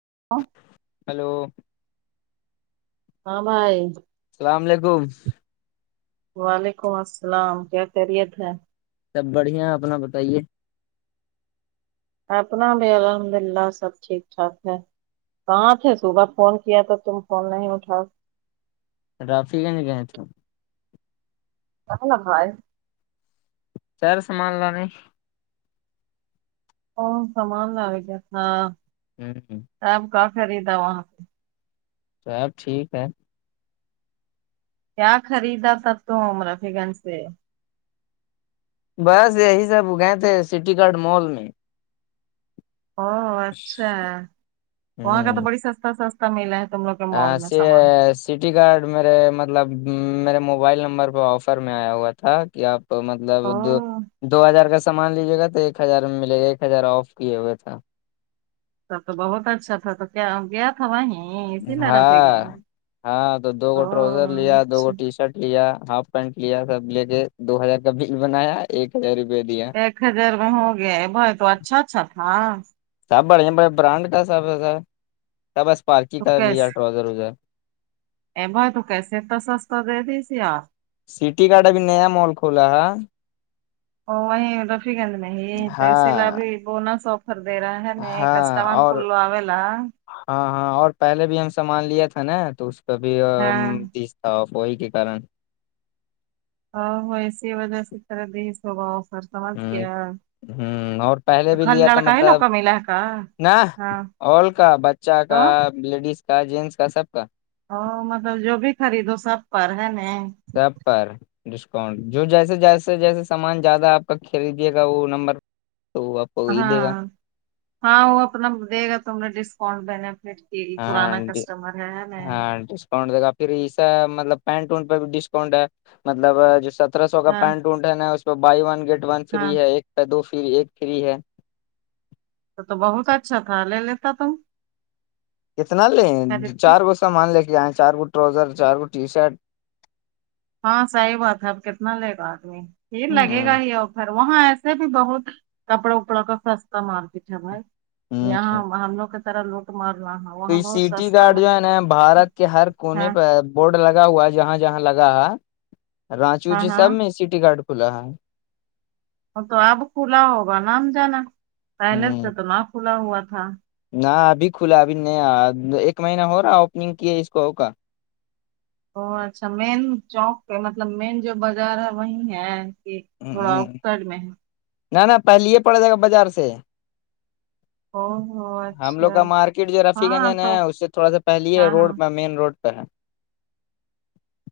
[unintelligible] hello ہاں بھائی السلام علیکم وعلیکم السلام کیا خیریت ہے سب بڑھیا اپنا بتائیے اپنا بھی الحمد اللہ سب ٹھیک ٹھاک ہے کہاں تھے صبح فون کیا تھا تم فون نہیں اٹھاؤ رافی کنے گئے تھ کاں سیر سمان ل نے اور سمان لگ گیا ہاں ہوں ہ سپ کا خریدا وہاں پہ سب ٹھیک ہے کیا خریدا تھا تم رفی گنج سے بس یہی سب گئے تھے سٹی گارڈ مال میں او اچھا وہاں کا تو بڑی سستا س سب ملا ہے تم لوگ کے مال ہ میں سامان سٹی کارڈ میرے مطلب میرے موبائل نمبر پہ آفر میں آیا ہوا تھا کہ آپ تو او مطلب دو دو ہزار کا سامان لیجیے گا تو ایک ہزار میں ملے گا ایک ہزار آف کیے ہوئے تھا تب تو بہت اچھا تھا تو کیا ہو گیا آپ کان ہاں ہاں تو دو گو او ٹرازر لیا دو اچھا گ ٹی شرٹ لیا ہاف پینٹ لیا سب لے کے دو ہزار کا بل بنایا ایک ہزار روپیہ دیا ایک ہزار میں ہو گیا ہے بھائی تو اچھا اچھا تھا سب بڑھیا بڑ برانڈ کا سب ایا سب اسپارکی تو کر لیا ٹرزرزر ا بھائی تو کیسے تو سستا دے دیس یار سٹی کاڈ ا بھی نیا مال کھولا ہے ا وہ رفی گنج میں یہ تو اسی لیے ہاں ابھی بنا سوپ خردے رہا ہے ن ہاں کسٹامان اور کلو آلا ہاں ہاں اور پہلے بھی ہم سامان لیا تھا نا تو اس پہ بھی ہاں دی وہی کے کارن ا اسی وجہ سے سرا دیہ سوباؤ سر سمجھ ہ گیا ہ اور پہلے تو بھی خالی لیا تھا لڑکا ہی لوگ مطلب کا ملا ہے کا ن ہاں اور کا بچہ کا تو لیڈیز کا جینٹس کا سب کا ا مطلب جو بھی خریدو سب پر ہے ن چپر ڈسکاؤنٹ جو جیسے جیسے جیسے سامان زیادہ آپ کا خریدیے گا وہ نمبر تو آپ کو وہی دے ہاں گا ہاں وہ اپنا دے گا تم نے ڈسکاؤنٹ بنے پھر یہ پرانا کسٹمر ہے میں دا پھر اسا مطلب پینٹ وونٹ پہ بھی ڈسکاؤنٹ ہے مطلب جو سترہ سو کا ہاں پینٹ اونٹ نا اس پہ بھائی ون گیٹ ون ہاں فری ہے ایک کا دو فری ایک فری ہے تو تو بہت اچھا تھا لے لیتا تم اتنا لے خریدتی چار گو سامان لے کے آئیں چار گو ٹروزر چار گو ٹی شرٹ ہاں صحیح بات ہے اب کتنا لے گا آدمی لگے گا ہ ہی آفر وہاں ایسے بھی بہت کپڑا اپڑا کا سستا مارکیٹ ہے بھائی ہ یہاں ہم لوگ کی طرح لوٹ مارنا تو وہاں یہ بہت سٹی سستا گارڈ میں جو ہے نا بھارت کے ہر ہے کونے پہ بورڈ لگا ہوا ہے جہاں جہاں لگا ہے رانچی ہاں وونچی ہاں سب میں سٹی گارڈ کھلا ہے وہ تو اب کھلا ہوگا ہم جانا پہلے سے ہوں تو نہ کھلا ہوا تھا نہ ابھی کھلا ابھی نہیں ایک مہینہ ہو رہا اوپننگ کی اس کو کا اچھا مین چوک پہ مطلب مین جو بازار ہے وہی ہے کہ تھوڑا آؤٹ سائڈ میں ہے نہ نہ پہل ہی پڑ جائے گا بازار سے او ہو ہم لوگ اچھا کا مارکیٹ جو رفی ہاں گنجن ہے تو اس سے تھوڑا سا پہل ہے ہاں ہاں روڈ میں مین روڈ ساں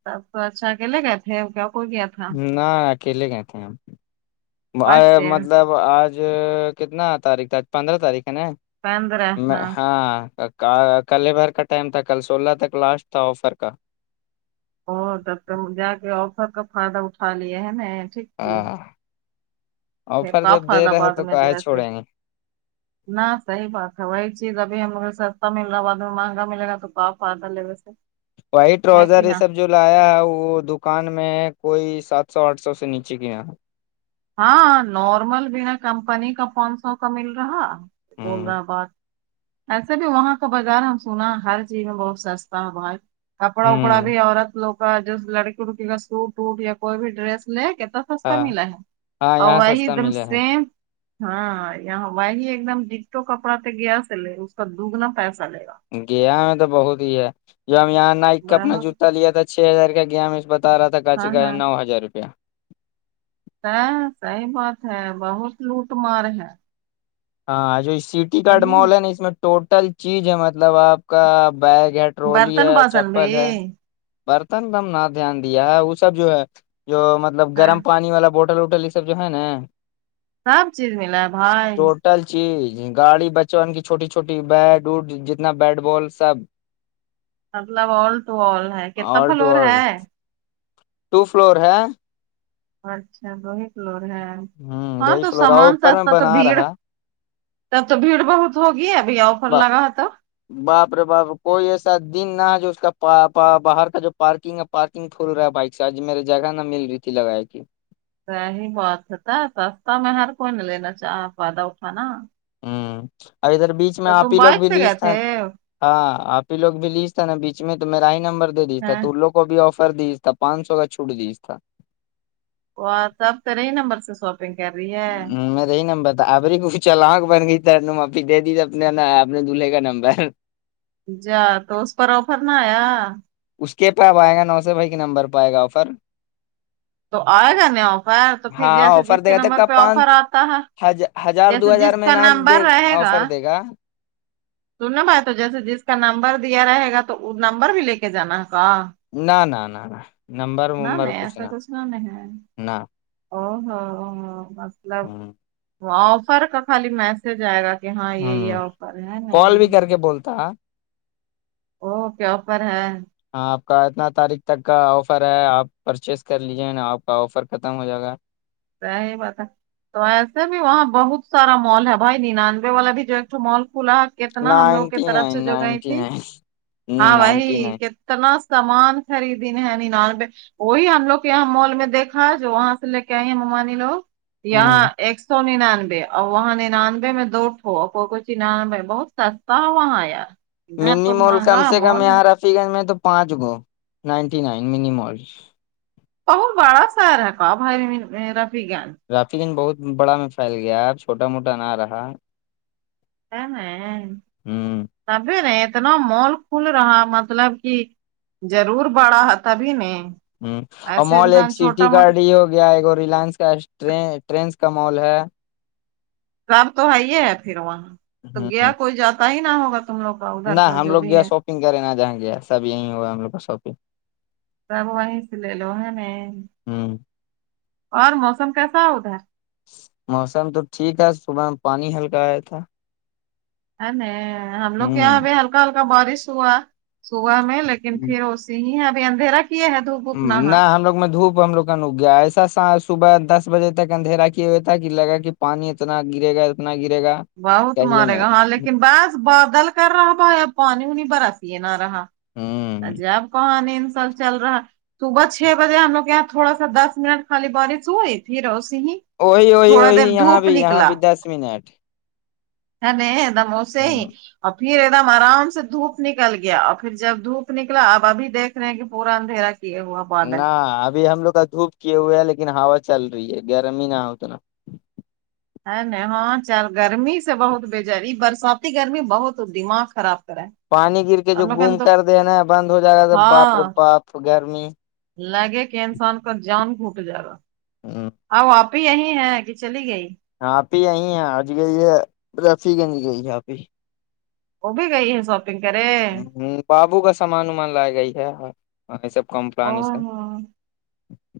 تب تو اچھا اکلے گئے تھے کیا کوئی کیا تھا نہ اکیلے گئے تھ ہیں ہم بائک سے مطلب وہ آج کتنا تاریخ تھا آج پندرہ تاریخ ہے نا پہن رہے میں ہاں کل ہی بھر کا ٹائم تھا کل سولہ تک لاسٹ تھا آفر کا تب جا کے آفر کا فائدہ اٹھا لیا ہے ٹھیک ٹھیک [inaudible] آفر کا جب فائد دے رہے آباد تو میں کاے جیسے چھوڑیں گے نہ صحیح بات ہے وہی چیز ابھی ہم سستا مل رہا ہے بعد میں مہنگا ملے تو آپ فائدہ لے ویسے وائٹ ہے کہ روزر یہ نا سب جو لایا ہے وہ دکان میں ہے کوئی سات سو آٹھ سو سے نیچے کی یہاں ہاں نارمل بنا کمپنی کا پانچ سو کا مل رہا بول ہوں رہ بعد ایسے بھی وہاں کا بازار ہم سنا ہر چیز میں بہت سستا ہے باہت کپڑا وپڑا ہوں بھی عورت لوگ کا جو لڑکی وڑکی کا سوٹ ووٹ یا کوئی بھی ڈریس لے کہ تو سستا ہاں ملا ہے ہاں اور یہاں وہی سستا ایک دم ملے ہے سیم ہاں یہاں وہی ایک دم ڈگٹو کپڑا تھے گیا سے لے اس کا دگنا پیسہ لے گا گیا میں تو بہت ہی ہے جب ہم یہاں نائک کا اپنا بہت جوتا لیا تھا چھ ہزار کا گیا میں اس تارا تھا ہاں کاچی کا ہاں نو ہزار روپیہ صحیح بات ہے بہت لوٹ مار ہے ہاں جو سیٹی کارڈ مال ہے نا اس میں ٹوٹل چیز ہے مطلب آپ کا بیگ ہیڈ ٹرولی برتن ہے باسن بھی چپل ہے برتن کا ہم نہ دھیان دیا ہے وہ سب جو ہے جو مطلب ہاں گرم پانی والا بوٹل ہوٹل وٹل یہ سب جو ہے نا سب چیز ملا ہے بھائی ٹل چیز گاڑی بچپن کی چھوٹی چھوٹی بیڈ وٹ جتنا بیٹ بال سب مطلب آل ٹو آل ہے کتنا آل ٹو فلور آل ہے ٹو فلور ہے اچھا بہ کلور ہے ہ دو ہاں ہی تو فلور ہے سامان اوپر میں سستا تو بنا بھیڑ رہا تب تو بھیڑ بہت ہوگی ابھی آفر لگا تو باپرے باپر کوئی ایسا دن نہ ہے جو اس کا باہر کا جو پارکنگ ہے پارکنگ کھل رہا ہے بائک سے آج میرے جگہ نہ مل رہی تھی لگا کی سی بات ہے تھا سستا میں ہر کوئی نہیں لینا چاہ پدا کھانا ہوں اور ادھر بیچ میں آپ ہی لوگ بائک بھی سے لی گئے ہاں تھے آپ ہی لوگ بھی لی تھا نا بیچ میں تو میرا ہی نمبر دے دیج تھا ہیں تو لو کو بھی آفر دی تھا پانچ سو کا چھوٹ دی تھا وہ سب ترے نمبر سے سوپ گ کر رہی ہے ہ میں رہی نمبر آب کھ چلاانک بن گئی تر نے معافی دے دی ت اپنے نا آپ نے دولہے کا نمبر جا تو اس پر آفر نہ آیا اس کے پہ آب آئے گا نو سو بھائی کے نمبر پہ آئے گا آفر تو آئے گا نہیں آفر تو پھر ہاں جیسے جس کے نمبر پہ آفر آتا ہے ہ ہزار دو جیسے ہزار جس میں کا نہ دے نمبر آفر دے گا سننا بھائی تو جیسے جس کا نمبر دیا رہے گا تو وہ نمبر بھی لے کے جانا ہے کا نہ نہ نہ نہ نہیں ایسا کچھ نہ نہیں ہے نہ او ہو مطلب آفر کا خالی میسج آئے گا [unintelligible] کہ ہاں یہ یہ ہ آفر ہے نہیں کال بھی کر کے بولتا وہ پپر ہے ہاں آپ کا اتنا تاریخ تک کا آفر ہے آپ پرچیز کر لیجیے نا آپ کا آفر ختم ہو جائے گا رہ ہے بتا تو ایسے بھی وہاں بہت سارا مال ہے بھائی ننانوے والا بھی جو ایکٹو مال کھلا ہے کتنا ہم لوگ کی نائنٹی طرف سے نائن جو گئی نائنٹی تھی نائن ہاں نائنٹی بائی نائن اتنا سمان خریدینے ہے ن نالب وہی ہم لوگ یہاں مال میں دیکھا ہے جو وہاں سے لے کے کیا ہیں ممانی لوگ یہاں ہ ایک سو ننانوے اور وہاں ننانوے میں دوٹھو کچنانوے بہت سستا ہے وہاں یار ادھر منی تو مال کم مہنگا سے کم مال ہے یہاں رافی گنج میں تو پانچ گو نائنٹی نائن منی مال بہت بڑا سارا کا بائی میرا بھی جان رافی دن بہت بڑا میں پھیل گیا ہے اب چھوٹا موٹا نہ رہا ہے ن ہوں تبھی ن اتنا مال کھل رہا مطلب کہ ضرور بڑا ہے تبھی نہیں ہ اور مال ایک سٹی گارڈ ہی ہوگی گیا ایک ریلائنس کا ٹرینس کا مال ہے اب تو آئیے ہے پھر وہاں تو ہ گیا کوئی جاتا ہی نہ ہوگا تم لوگ کا ادھر نہ کا ہم جو لوگ بھی گیا ہے شاپنگ کریں نہا جہاں گیا سب یہیں ہوا ہم لوگ کا شاپنگ تب وہیں سے لے لو ہے میں ہ اور موسم کیسا ہوتاھر موسم تو ٹھیک ہے صبح میں پانی ہلکا آیا تھا ا نہیں ہم لوگ کے ہ یہاں اب ہلکا ہلکا بارش ہوا صبح میں لیکن پھر ا س ہی ہے ابھی اندھی را کی یہے ہے دپ نہ ہم لوگ میں دھوپ ہم لوگن اک گیا ایسا صبح دس بجے تک اندھیرا کیے ہوئے تھا کہ لگا کہ پانی اتنا گرے گا اتنا گرے گا بہت کہیے مارے گا ہاں مت لیکن بس بادل کر رہا بایا پانی نہیں برا سی نہ رہا ا ج ہوں آب کہاں نہیں ان سب چل رہا صبح چھ بجے ہم لوگ یہاں تھوڑا سا دس منٹ خالی بارش ہوئی تھی روسی ہی وہی وہی تھوڑا وہی یہاں بھی یہاں بھی دس منٹ ہ نہیں دموسے ہی ہ اور پھر ایک دم آرام سے دھوپ نکل گیا اور پھر جب دھوپ نکلا اب ابھی دیکھ رہ ہیں کہ پورا اندھیرا کیے ہوا بادل نہ ابھی ہم لوگ کا دھوپ کیے ہوئے ہے لیکن ہوا چل رہی ہے گرمی ہی نہ اتنا ہے نہیں ہاں چار گرمی سے بہت بجاری برساتی گرمی بہت دماغ خراب کرا ہے پانی گر کے جو ہم لوگ کا گم تو کر دے نا بند ہو جائے گا تو باپ رے ہاں باپ گرمی لگے کہ انسان کا جان گھٹ جائے گا ہ اب آپ اب یہی ہے کہ چلی گئی آپ ہی آئی ہیں آج گئی ہے رفی گنج گئی ہے آپ ہی وہ بھی گئی ہے سب نکے بابو کا سامان وامان لائے گئی ہے یہ سب او کمپلانی سے ہو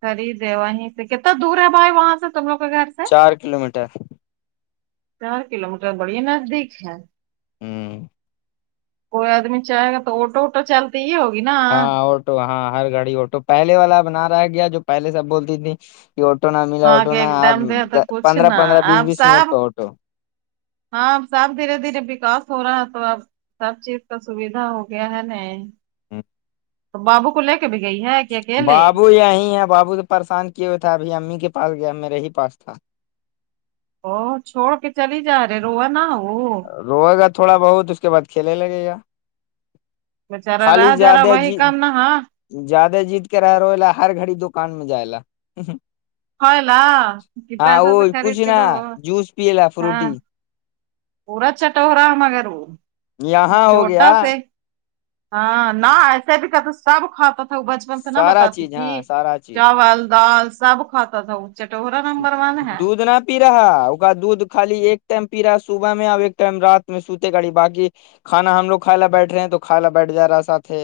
خریدے وہیں سے کتنا دور ہے بھائی وہاں سے تم لوگ کے گھر سے آار کلو میٹر چار کلو میٹر بڑیے نزدیک ہے ہوں کوئی آدمی چاہے گا تو آوٹو ووٹو چلتا تو یہ ہوگی نا ہاں آوٹو ہاں ہر گاڑی آٹو پہلے والا بنا رہا ہے گیا جو پہلے سے اب بولتی تھی آٹو نہ ملا ہاں آٹو کہ ایک نہا آپ دم دے تو کچھ پندرہ نہ پندرہ بیس آپ بیس منٹ سب پہ آٹو ہاں سب دھیرے دھیرے وکاس ہو رہا ہے تو اب سب چیز کا سویدھا ہو گیا ہے نا ہپ تو بابو کو لے کے بھی گئی ہے کہ اکیلے آیں آپ بابو تو پریشان کیے ہوئے تھ تھا ابھی امی کے پا گیا میرے ہی پس تھا او چھوڑ کے چلی ہی جا رہے روو نا وہ روئے گا تھوڑا بہت اس کے بعد کھیلے لگے گا بچارا را خالی جرا زیادہ وہی جی کام نہ ہاں زیادہ جیت کے رہ رو لا ہر گھڑی دکان میں جائے لا خ لا کہ ہاں پیسہ تو وہ کچھ خرید کے نہ دو جوس پیے لا ہاں فروٹی پورا چٹ رہا مگر وہ یہاں ہو چھوٹا گیا سے ہاں نہ ایسے بھی کہ سب کھات بچپن سے نہ سارا بتاتی چیز تھی ہاں سارا چیز چاول دال سب کھاتا تھا وہ چٹورا نا د دنات پی رہا ہے ا کا دودھ خالی ایک ٹائم پی رہا ہے صبح میں ا ایک ٹائم رات میں سوتے گڑی باقی کھانا ہم لوگ کھا بیٹھے ہیں تو کھا ل بیٹھ جا رہا ساتھے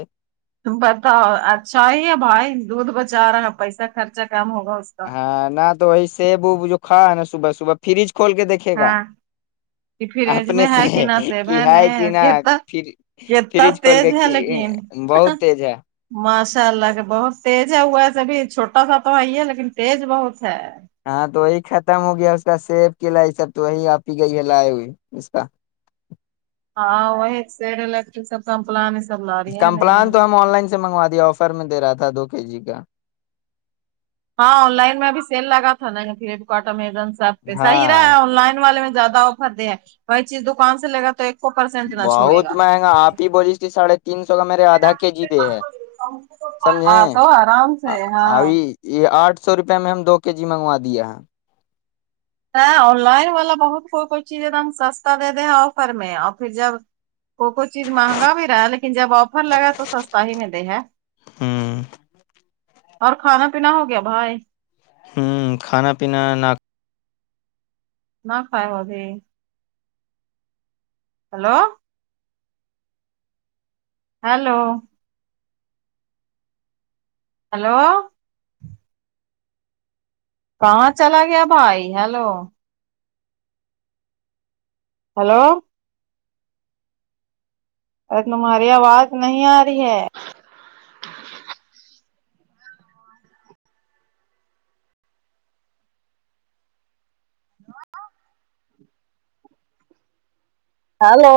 تم پتا ہو اچھا ہی ہے بھائی دودھ بچا رہا ہے پیسہ خرچہ کم ہوگا اس کا ہاں نہ تو وہی سیب وب جو کھا ہے نا صبح صبح فریج کھول کے دیکے ہاں کہ فریج اپنے میں ہے کہ سے نہ سیب کہ ہے کہ ن نہ کتنا پھر کتنا فریج ول تیز کے ہے کہ لیکن بہت تیج ہے ماشاء اللہ کہ بہت تیز ہے ہوا ہے سبھی چھوٹا سا تو ہےئی ہے لیکن تیز بہت ہے ہاں تو وہی ختم ہو گیا اس کا سیب ک لائی سب تو وہی آپی گئی ہے لائے ہوئے اس کا ہاں وہ س الٹر سب کمپلانی سب لا رہی ہے ن کمپلان تو ہم آن لائن سے منگوا دیا آفر میں دے رہا تھا دو کے جی کا ہاں آن لائن میں ابھییل لگا تھا ن فپکارٹ امزن سے سب پہ صحیح رہا ہاں ہے آن لائن والے میں زیادہ آفر دے ہیں وہی چیز دکان سے لے گا تو ایک کو پرسینٹ نہ چھوڑے بہت گا مہنگا آپ ہی بولی تے سڑھے تین سو کا م آدھا کے جی دے ہے سمجھیں ہاں تو آرام سے ہاں ابھی یہ آٹھ سو روپے میں ہم دو کے جی منگوا دیا ہے ہ آن لائن والا بہت کوئی کوئی چیز ہے د ہم سستا دے دیں ہیں آفر میں اور پھر جب کو کوئی چیز مہنگا بھی رہا ہے لیکن جب آفر لگا ہے تو سستا ہی ملے ہے ہوں اور کھانا پینا ہو گیا بھائی ہوں کھانا پینا نہ نہ کائے ہو بھی ہلو ہیلو ہلو کہاں چلا گیا بھائی ہیلو ہلو ارے تمہاری آواز نہیں آ رہی ہے ہلو